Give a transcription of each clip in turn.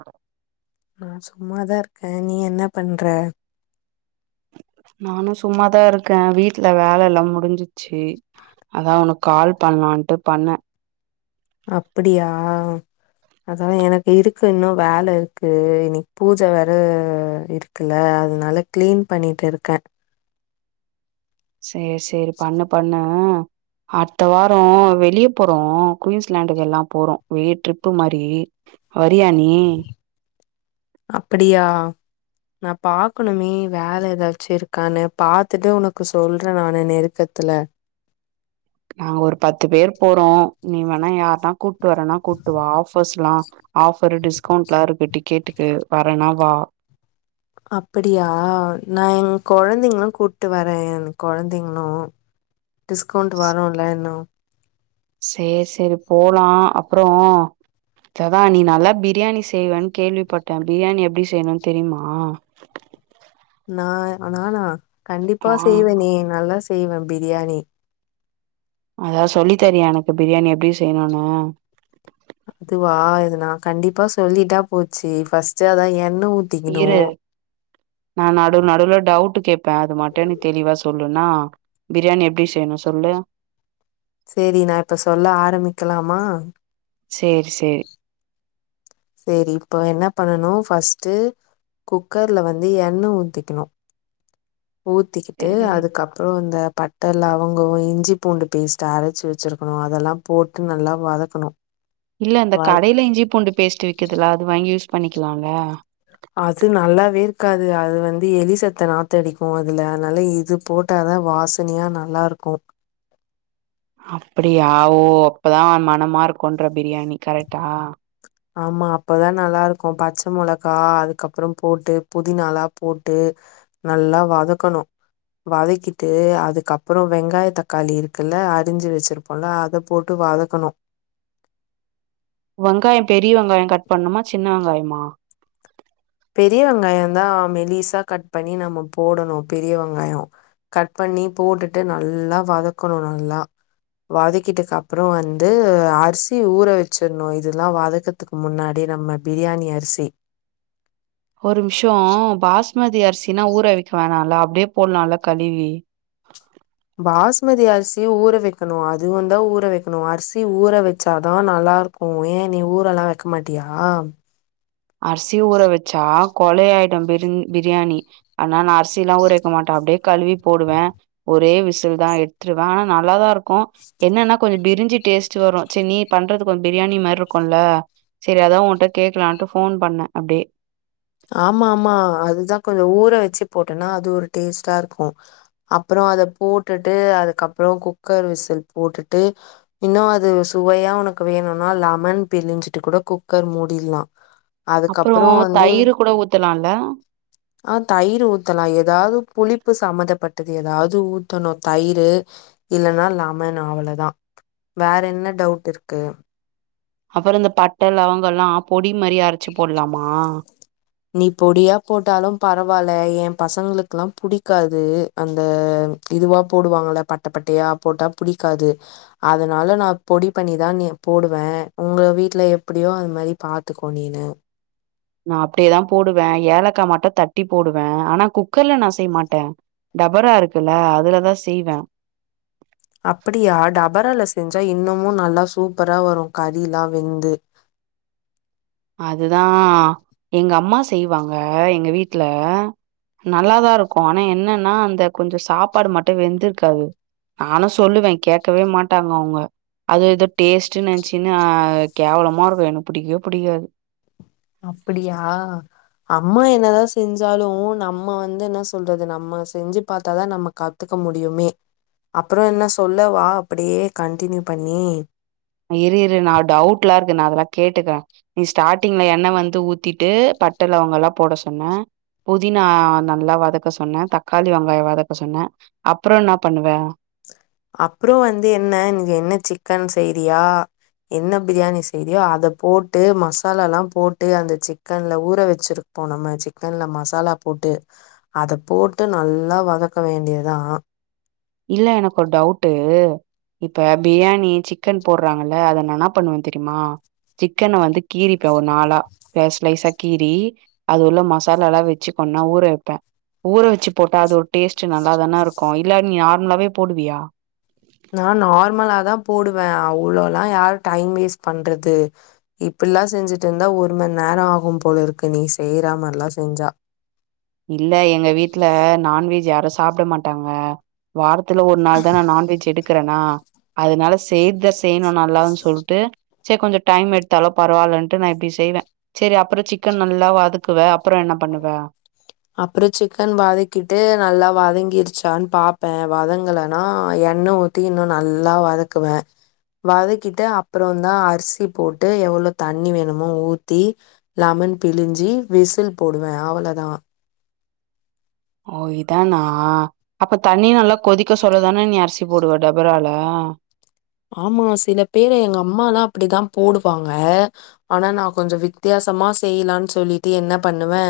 ம் நா சும்மாதா இருக்கே நீ என்ன பண்ற நானு சும்மாதா இருக்கே வீட்ல வேலெல்லாம் முடிஞ்சிச்சி அதா உனக் கால் பண்லான்ட்டு பண்ணே அப்பிடியா அதா எனக்கு இருக்கு இன்னு வேல இருக்கு இன்னைக் பூஜ வேற இருக் இல்ல அதனால க்ளீன் பண்ணீட்டுருக்க சேர் சேரி பண்ணு பண்ணூ அடுத்த வாரோம் வெளிய போறோ குயின்ஸ்லேண்டுக்கு எல்லா போறோ வெளிய ட்ரிப்பு மாரி வரியா நீ அப்படியா நா பாக்கணுமே வேல ஏதாச்சு இருக்கானு பாத்துட்டு உனக்கு சொல்ற நானு நெருக்கத்துல நாங்க ஒரு பத்து பேர் போறோ நீ வேணா யார்ன்னா கூப்ட்டு வரன்னா கூப்ட்டுவா ஃபர்ஸ்லா ஆஃபரு டிஸ்கவுண்ட்லா இருக்கு டிக்கேட்டுக்கு வரன்னா வா அப்படியா நா எ கொழந்தைங்களா கூப்ட்டு வரே கொழந்தைங்கனாளு டிஸ்கவுண்ட் வரும்ல்ல இன்னு சேர் சேரி போலாம் அப்றோம் ததான் நீ நல்லா பிரியாணி செய்வேன் கேள்விப்பட்ட பிரியாணி எப்டி செய்ணு தெரியுமா நா நானா கண்டிப்பா ஆ செய்வே நீ நல்லா செய்வேன் பிரியாணி அதா சொல்லித்தரியா எனக்கு பிரியாணி எப்டி செய்ணுணு துவா இது நா கண்டிப்பா சொல்லிட்டா போச்சு ஃபர்ஸ்ட்டு அத எண்ணெ ஊ இரு நா நடுவு நடுவுல் டவுட்டு கேப்ப அது மட்டும் நீ தெளிவா சொல்லுனா பிரியாணி எப்டி செய்ணு சொல்லு சேரி நா இப்ப சொல்ல ஆரம்பிக்கலாமா சேர் சேரி சேரி இப்ப என்ன பண்ணணும் ஃபஸ்ட்டு குக்கர்ல வந்து எண்ண ஊத்திக்கணும் ஊ த்திட்டு சேரி அதுக்கப்றோம் இந்த பட் ட லவங்கோம் இஞ்சி பூண்டு பேஸ்ட்டு அரச்சு வச்சுருக்கணும் அதெல்லா போட்டு நல்லா வதக்கணும் இல்ல இந்த கடையில இஞ்சி பூண்டு பேஸ்ட்டு விக்குதுல அது வாங்கி யூஸ் பண்ணிக்கலாம்ல அது நல்லாவேருக்காது அது வந்து எலி செத்த நாத்தடிக்கும் அதுல அனால இது போட் டாதா வாசனையா நல்லாருக்கும் அப்படியா ஓ அப்பதான் மனமாருக்கும்ன்ற பிரியாணி கரெட்டா ஆமா அப்பதா நல்லாருக்கும் பச்ச மொளகா அதுக்கப்புறம் போட்டு புதினாளா போட்டு நல்லா வதக்கணும் வதக்கிட்டு அதுக்கப்பறோம் வெங்காய தக்காளி இருக்குல்ல அரிஞ்சு வச்சிருப் போல்ல அத போட்டு வதக்கணும் வெங்காயம் பெரிய வெங்காயம் கட் பண்ணுமா ஜின்ன வெங்காயமா பெரிய வெங்காயம் தா மெலிசா கட் பண்ணி நம்ம போடணும் பெரிய வெங்காயோம் கட் பண்ணி போட்டுட்டு நல்லா வதக்கணும் நல்லா வதக்கிட்டுக்கு அப்றோம் வந்து அரிசி ஊற வச்சிர்ணும் இதெல்லாம் வதக்க துக்கு முன்னாடி நம்ம பிரியாணி அர்சி ஒரு மிஷோம் பாஸ்மதி அரிசினா ஊறவிக்க வேணாம்ல அப்டியே போட்லால்ல கழுவி பாஸ்மதி அரிசி ஊற வைக்கணும் அதுவும்ந்தா ஊற வைக்கணும் அரிசி ஊற வச்சாதான் நல்லாருக் கும் யே நீ ஊரெல்லாம் வைக்க மாட்டியா அர்சி ஊற வச்சா கொலே ஆயிடும் பிரிங் பிரியாணி ஆனா நா அர்சில்லா ஊற வக்க மாட்டேன் அப்டியே கழுவி போடுவ ஒரே விசில் தான் எட்த்துருவேன் ஆனா நல்லாதாருக்கும் என்னன்னா கொஞ்ச பிரிஞ்சி டேஸ்ட்டு வரும் ச நீ பண்றது கொஞ் பிரியாணி மார்ருக்கும்ல சேரி அதான் உன்ட்ட கேக்கலான்ட்டு ஃபோன் பண்ணேன் அப்டே ஆமா ஆமா அதுதா கொஞ்ச ஊற வெச்சு போட்டனா அது ஒரு டேஸ்ட்டாருக்கு அப்புற அத போட்டுட்டு அதுக்கப்புற குக்கர் விசில் போட்டுட்டு இன்னு அது சுவையா உனக்கு வேணுனா லெமன் பிழிஞ்சிட்டு கூட குக்கர் மூடிர்லா அப்புற தயிரு கூட ஊத்தலால ஆ தயிரு ஊத்தலா எதாவது புளிப்பு சம்மந்தப்பட்டது எதாவது ஊத்தணு தயிரு இல்லன்னா லெமன் அவ்ளதா வேற என்ன டவுட் இருக்கு அப்புற இந்த பட்ட லவங்கல்லா பொடி மாரி அரச்சு போடலாமா நீ பொடியா போட்டாலும் பரவால்ல என் பசங்களுக்குல்லா புடிக்காது அந்த இதுவா போடுவாங்கள பட்ட பட்டையா போட்டா புடிக்காது அதனால நா பொடி பண்ணி தா போடுவே உங்க வீட்ல எப்டியோ அது மாரி பாத்துக்கோ நீனு நா அப்டியேதா போடுவே ஏலக்கா மட்டு தட்டி போடுவே ஆனா குக்கர்ல நா செய்யமாட்டே டபரா இருக்குல்ல அதுலதா செய்வே அப்பிடியா டபரால செஞ்சா இன்னமு நல்லா சூப்பரா வரு கறிலா வெந்து அதுதா எங்க அம்மா செய்வாங்க எங்க வீட்ல நல்லாதா இருக்கு ஆனா என்னன்னா அந்த கொஞ்ச சாப்பாடு மட்டு வெந்திருக்காது நானு சொல்லுவே கேக்கவே மாட்டாங்க அவுங்க அது எதோ டேஸ்ட்டுனு நெனச்சின்னு ஆ கேவலமாருக்கு எனக்கு புடிக்கவே புடிக்காது அப்படியா அம்மா என்னதா செஞ்சாலு நம்ம வந்து என்ன சொல்றது நம்ம செஞ்சு பாத்தாதா நமக்கது கத்துக்க முடியுமே அப்றோ என்ன சொல்லவா அப்டியே கண்டினியூ பண்ணி இரு இரு நா டவுட்ல்லா இருக்கு நா அதெல்லா கேட்டுக்குறே நீ ஸ்டார்டிங்ல எண்ண வந்து ஊத்தி ட்டு பட்ட லவங்கல்லா போட சொன்ன புதினா நல்லா வதக்க சொன்ன தக்காளி வெங்காய வதக்க சொன்ன அப்பற என்ன பண்ணுவ அப்புறோ வந்து என்ன இன்னக்கி என்ன சிக்கன் செய்றியா என்ன பிரியாணி செய்றியோ அதை போட்டு மசாலால போட்டு அந்த சிக்கன்ல ஊற வச்சிரு இப்போ நம்ம சிக்கன்ல மசாலா போட்டு அதை போட்டு நல்லா வதக்க வேண்டியதா இல்ல எனக்கு ஒரு டவுட்டு இப்ப பிரியாணி சிக்கன் போட்றாங்கல்ல அத நா என்ன பண்ணுவே தெரியுமா சிக்கன வந்து கீறிப்ப ஒரு நாலா ஸ்லைஸ் ஸ்லைஸா கீரி அது உள்ள மசாலாலா வெச்சி பண்ணா ஊற வெப்பே ஊற வச்சி போட்டா அது ஒரு டேஸ்ட் நல்லாதான இருக்கு இல்ல நீ நார்மலாவே போடுவியா நான் நார்மலாதா போடுவே அவ்ளோலா யாரு டைம் வேஸ்ட் பண்றது இப்பில்லா செஞ்சிட்டு இருந்தா ஒரு மண்நேர ஆகும் போல இருக்கு நீ செய்ற மாரிலா செஞ்சா இல்ல எங்க வீட்ல நான்வெஜ் யாரு சாப்ட மாட்டாங்க வார த்துல ஒரு நாள் தா நா நான்வெஜ் எடுக்கிறேனா அதனால செய்றத செய்ணு நல்லானு சொல்ட்டு சேர் கொஞ்ச டைம் எடுத்தாலு பரவால்ன்ட்டு நா இப்டி செய்வே செரி அப்பற சிக்கன நல்லா வதக்குவ அப்பற என்ன பண்ணுவ அப்ற சிக்கன வதகிட்டு நல்லா வதங்கிருச்சான் பாப்பே வதங்கலனா எண்ண ஊத் தி இன்னு நல்லா வதக்குவே வதக்கிட்டு அப்பறந்தா அரிசி போட்டு எவ்ளோ தண்ணி வேணுமோ ஊத்தி லெமன் பிழிஞ்சி விசில் போடுவே அவ்வளதா ஓ இதானா அப்ப தண்ணி நல்லா கொதிக்க சொல்லதானே நீ அரிசி போடுவ டபரால ஆமா சில பேர் எங்க அம்மாலா அப்டிதா போடுவாங்க ஆனா நா கொஞ்ச வித்தியாசமா செய்லான்னு சொல்லிட்டு என்ன பண்ணுவே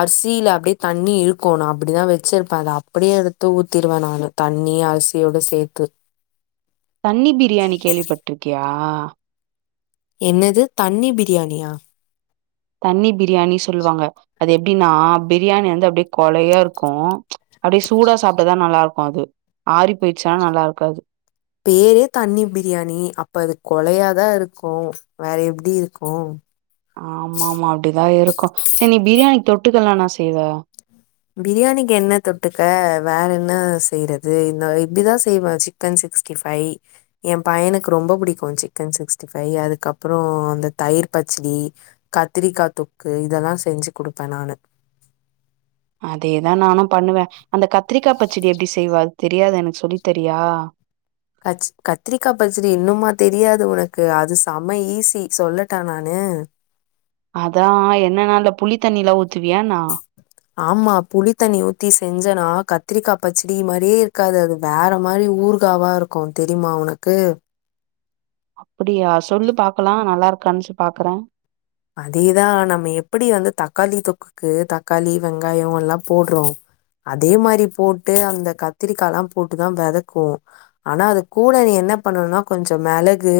அர்சில அப்டே தண்ணி இர்க்கோணு அப்டிதா வெச்சிருப்பே அத் அப்டே எடுத்து ஊத்திடுவே நானு தண்ணி அரிசியோட சேத்து தண்ணி பிரியாணி கேள்விபட்ருக்யா என்னது தண்ணி பிரியாணியா தண்ணி பிரியாணி சொல்வாங்க அது எப்டினா பிரியாணி அந்து அப்டே கொழையா இர்க்கு அப்டே சூடா சாப்ட்டதா நல்லார்க்கு அது ஆறி போய்ச்சா நல்லார்க்காது பேரே தண்ணி பிரியாணி அப்ப அது கொழையாதா இருக்கு வேற எப்டி இருக்கு ஆமாமா அப்டிதா இருக்கு ச்ச நீ பிரியாணி தொட்டுக்கலா என்னா செய்வே பிரியாணிக் என்ன தொட்டுக்க வேற் என்ன செய்றது இன்னா இப்டிதா செய்வே ச்சிக் க்கன் சிஸ்ட்டிஃபை எ பையனுக் ரொம்ப புடிக்கு சிக்கன் சிக்ஸ்டி ஃபை அதுகப்பறோ அந்த தயிர் பச்டி கத்திரிக்கா தொக்கு இதெல்லா செஞ்சி குடுப்பே நானு அதேதா நானு பண்ணுவே அந்த கத்ரிக்கா பச்சுடி எப்டி செய்வ அத் தெரியாது எனக் சொல்லி தரியா கஜ் கத்திரிகா பச்சடி இன்னும்மா தெரியாது உனக்கு அது செம ஈஸி சொல்லட்டா நானு அதா என்னன்னா அல புளி தண்ணிலா ஊத்துவியாணா ஆமா புளிதண்ணி ஊத்தி செஞ்சனா கத்ரிக்கா பச்சுடி மாரியே இருக்காத் அதும் வேற மாரி ஊர்காவா ருக்கு தெரிமா உனக்கு ப்டியா சொல்லு பாக்கலா நல்லார்க்கான் சு பாக்றே அதேதா நம்ம எப்படி வந்து தக்காளி தொக்குக்கு தக்காளி வெங்காயோ எல்லா போட்றோ அதே மாரி போட்டு அந்த கத்திரிக்காலா போட்டுதா வெதக்கூ ஆனா அது கூட நீ என்ன பண்ணணுனா கொஞ்சு மெளகு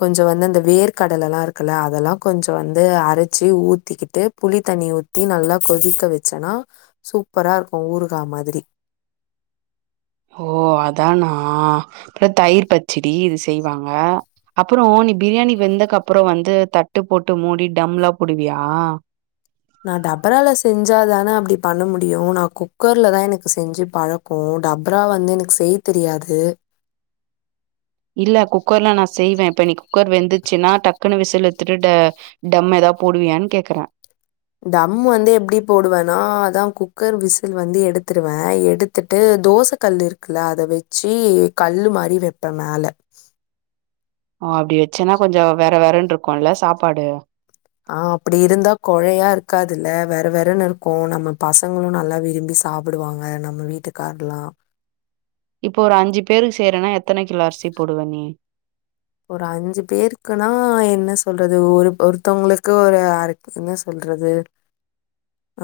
கொஞ்சு வந்து அந்த வேர்கடலல்லா இருக்குல்ல அதெல்லா கொஞ்சு வந்து அரச்சி ஊத்திக்கிட்டு புளி தண்ணிய ஊத்தி நல்லா கொதிக்க வெச்சனா சூப்பரா இருக்கு ஊருகா மாதிரி ஹோ அதானா ப்ற தயிர் பச்சிடி இது செய்வாங்க அப்பறோ நீ பிரியாணி வெந்தக்கப்றோ வந்து தட்டு போட்டு மூடி டம்லா புடுவியா நா டபரால செஞ்சா தான அப்டி பண்ண முடியு நா குக்கர்லதா எனக்கு செஞ்சி பழோ கோ டப்ரா வந்து எனக் செய் தெரியாது இல்ல குக்கர்லா நா செய்வே இப்ப நீ குக்கர் வெந்துச்சுன்னா டக்குனு விசுல் எத்துட்டு டு டம் எதா போடுவியான் கேக்கற தம் வந்து எப்டி போடுவேனா அதா குக்கர் விசில் வந்து எடுத்துடுவே எடு த்துட்டு தோச கல் இர்க்குல்ல அத வெச்சி கல்லு மாரி வெப்பே மேல ஓ அப்டி வெச்சேனா கொஞ்சு வெற வெறன்ருக்குல சாப்பாடு ஆ அப்படி இருந்தா குழையா இருக்காதுல வெற வெறன் இருக்கு நம்ம பசங்களு நல்லா விரும்பிஸ் தாப்புடுவாங்க நம்ம வீட்டு கார்லா இப்போரு அஞ்சி பேரு செய்றேனா எத்தன கிலோ அர்சி போடுவ நீ ஒரு அஞ்சு பேருக்குனா என்ன சொல்றது ஒருப் ஒருதவ்ங்ளுக்கு ஒரு ஆரே என்ன சொல்றது [unintelligible]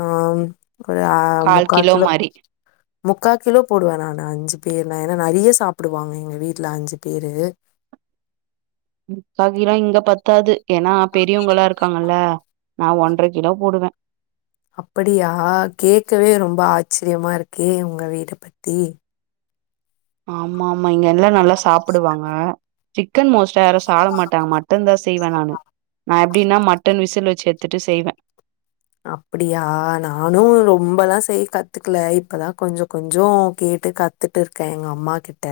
ஆம் ஒரு ஆ கால் முக்கா கிலோ மாரி முக்கா கிலோ போடுவே நா நாஅஞ்சி பேர்ல ஏனா நறிய சாப்டுவாங் எங்க வீட்ல அஞ்சு பேரு முக்கா கிலோ இங்க பத்தாது எனா பெரியவங்களா இருக்காங்கல நா ஒன்ற கிலோ போடுவே அப்படியா கேக்கவே ரொம்ப ஆச்சர்யமா இருக்கே உங்க வீடு பத்தி ஆம்மாமா இங்க எல்லா நல்லா சாப்புடுவாங்க சிக்கன் மோஸ்டா யாரு சாப்ட மாட்டாங்க மட்டன் தா செய்வே நானு நா எப்படின்னா மட்டன் விசில் வச்சு எத்துட்டு செய்வே அப்படியா நானு ரொம்பல செய்ய கத்துகல இப்பதா கொஞ்சோ கொஞ்சோ கேட்டு கத் கத்துட்டு இருக்கே எங்க அம்மா கிட்ட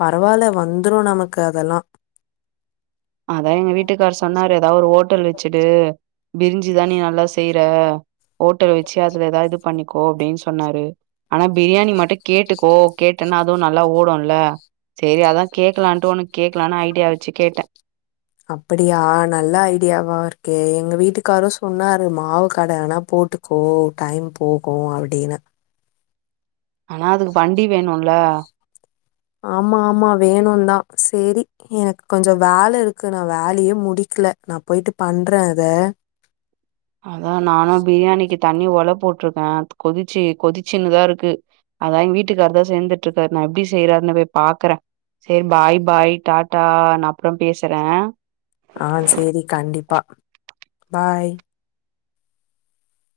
பரவாயில்ல வந்துரு நமக்கு அதெல்ல அதா எங்க வீட்டுக்கார் சொன்னாரு ஏதாவது ஒரு ஹோட்டல் வச்சுட்டு பிரிஞ்சுதா நீ நல்லா செய்யற ஓட்டல் வச்சு அதுல ஏதாவது இது பண்ணிக்கோ அப்படின் சொன்னாரு ஆனா பிரியாணி மட்டு கேட்டுக்கோ கேட்டன்னா அதுவு நல்லா ஓடும்ல சேரி அதா கேக்கலான்ட்டு உனக்கு கேக்கலான்னு ஐடியா வச்சு கேட்டே அப்படியா நல்ல ஐடியாவா இருக்கே எங்க வீட்டுக்காரு சொன்னாரு மாவு கடை ஆனா போட்டு சோ டைம் போகு அப்படின்னு ஆனா அதுக்கு வண்டி வேணுல ஆமா ஆமா வேணுதா ‌சேரி எனக்கு கொஞ்சோ வேலை இருக்கு நா வேலையே முடிக்கல நா போயிட்டு பண்றே அத அதா நானு பிரியாணிக்கு தண்ணி ஒலை போட்டிருக்கே கொதிச்சு கொதிசுன்னனுதா இருக்கு அதா எங் வீட்டுகாரதா செந்து இருக்கரு நா எப்படி செய்யறருன்னு போய் பாக்குறே சேரி பாய் பாய் டாடா நா பேசுறே ஆ சேரி கண்டிபா பாய்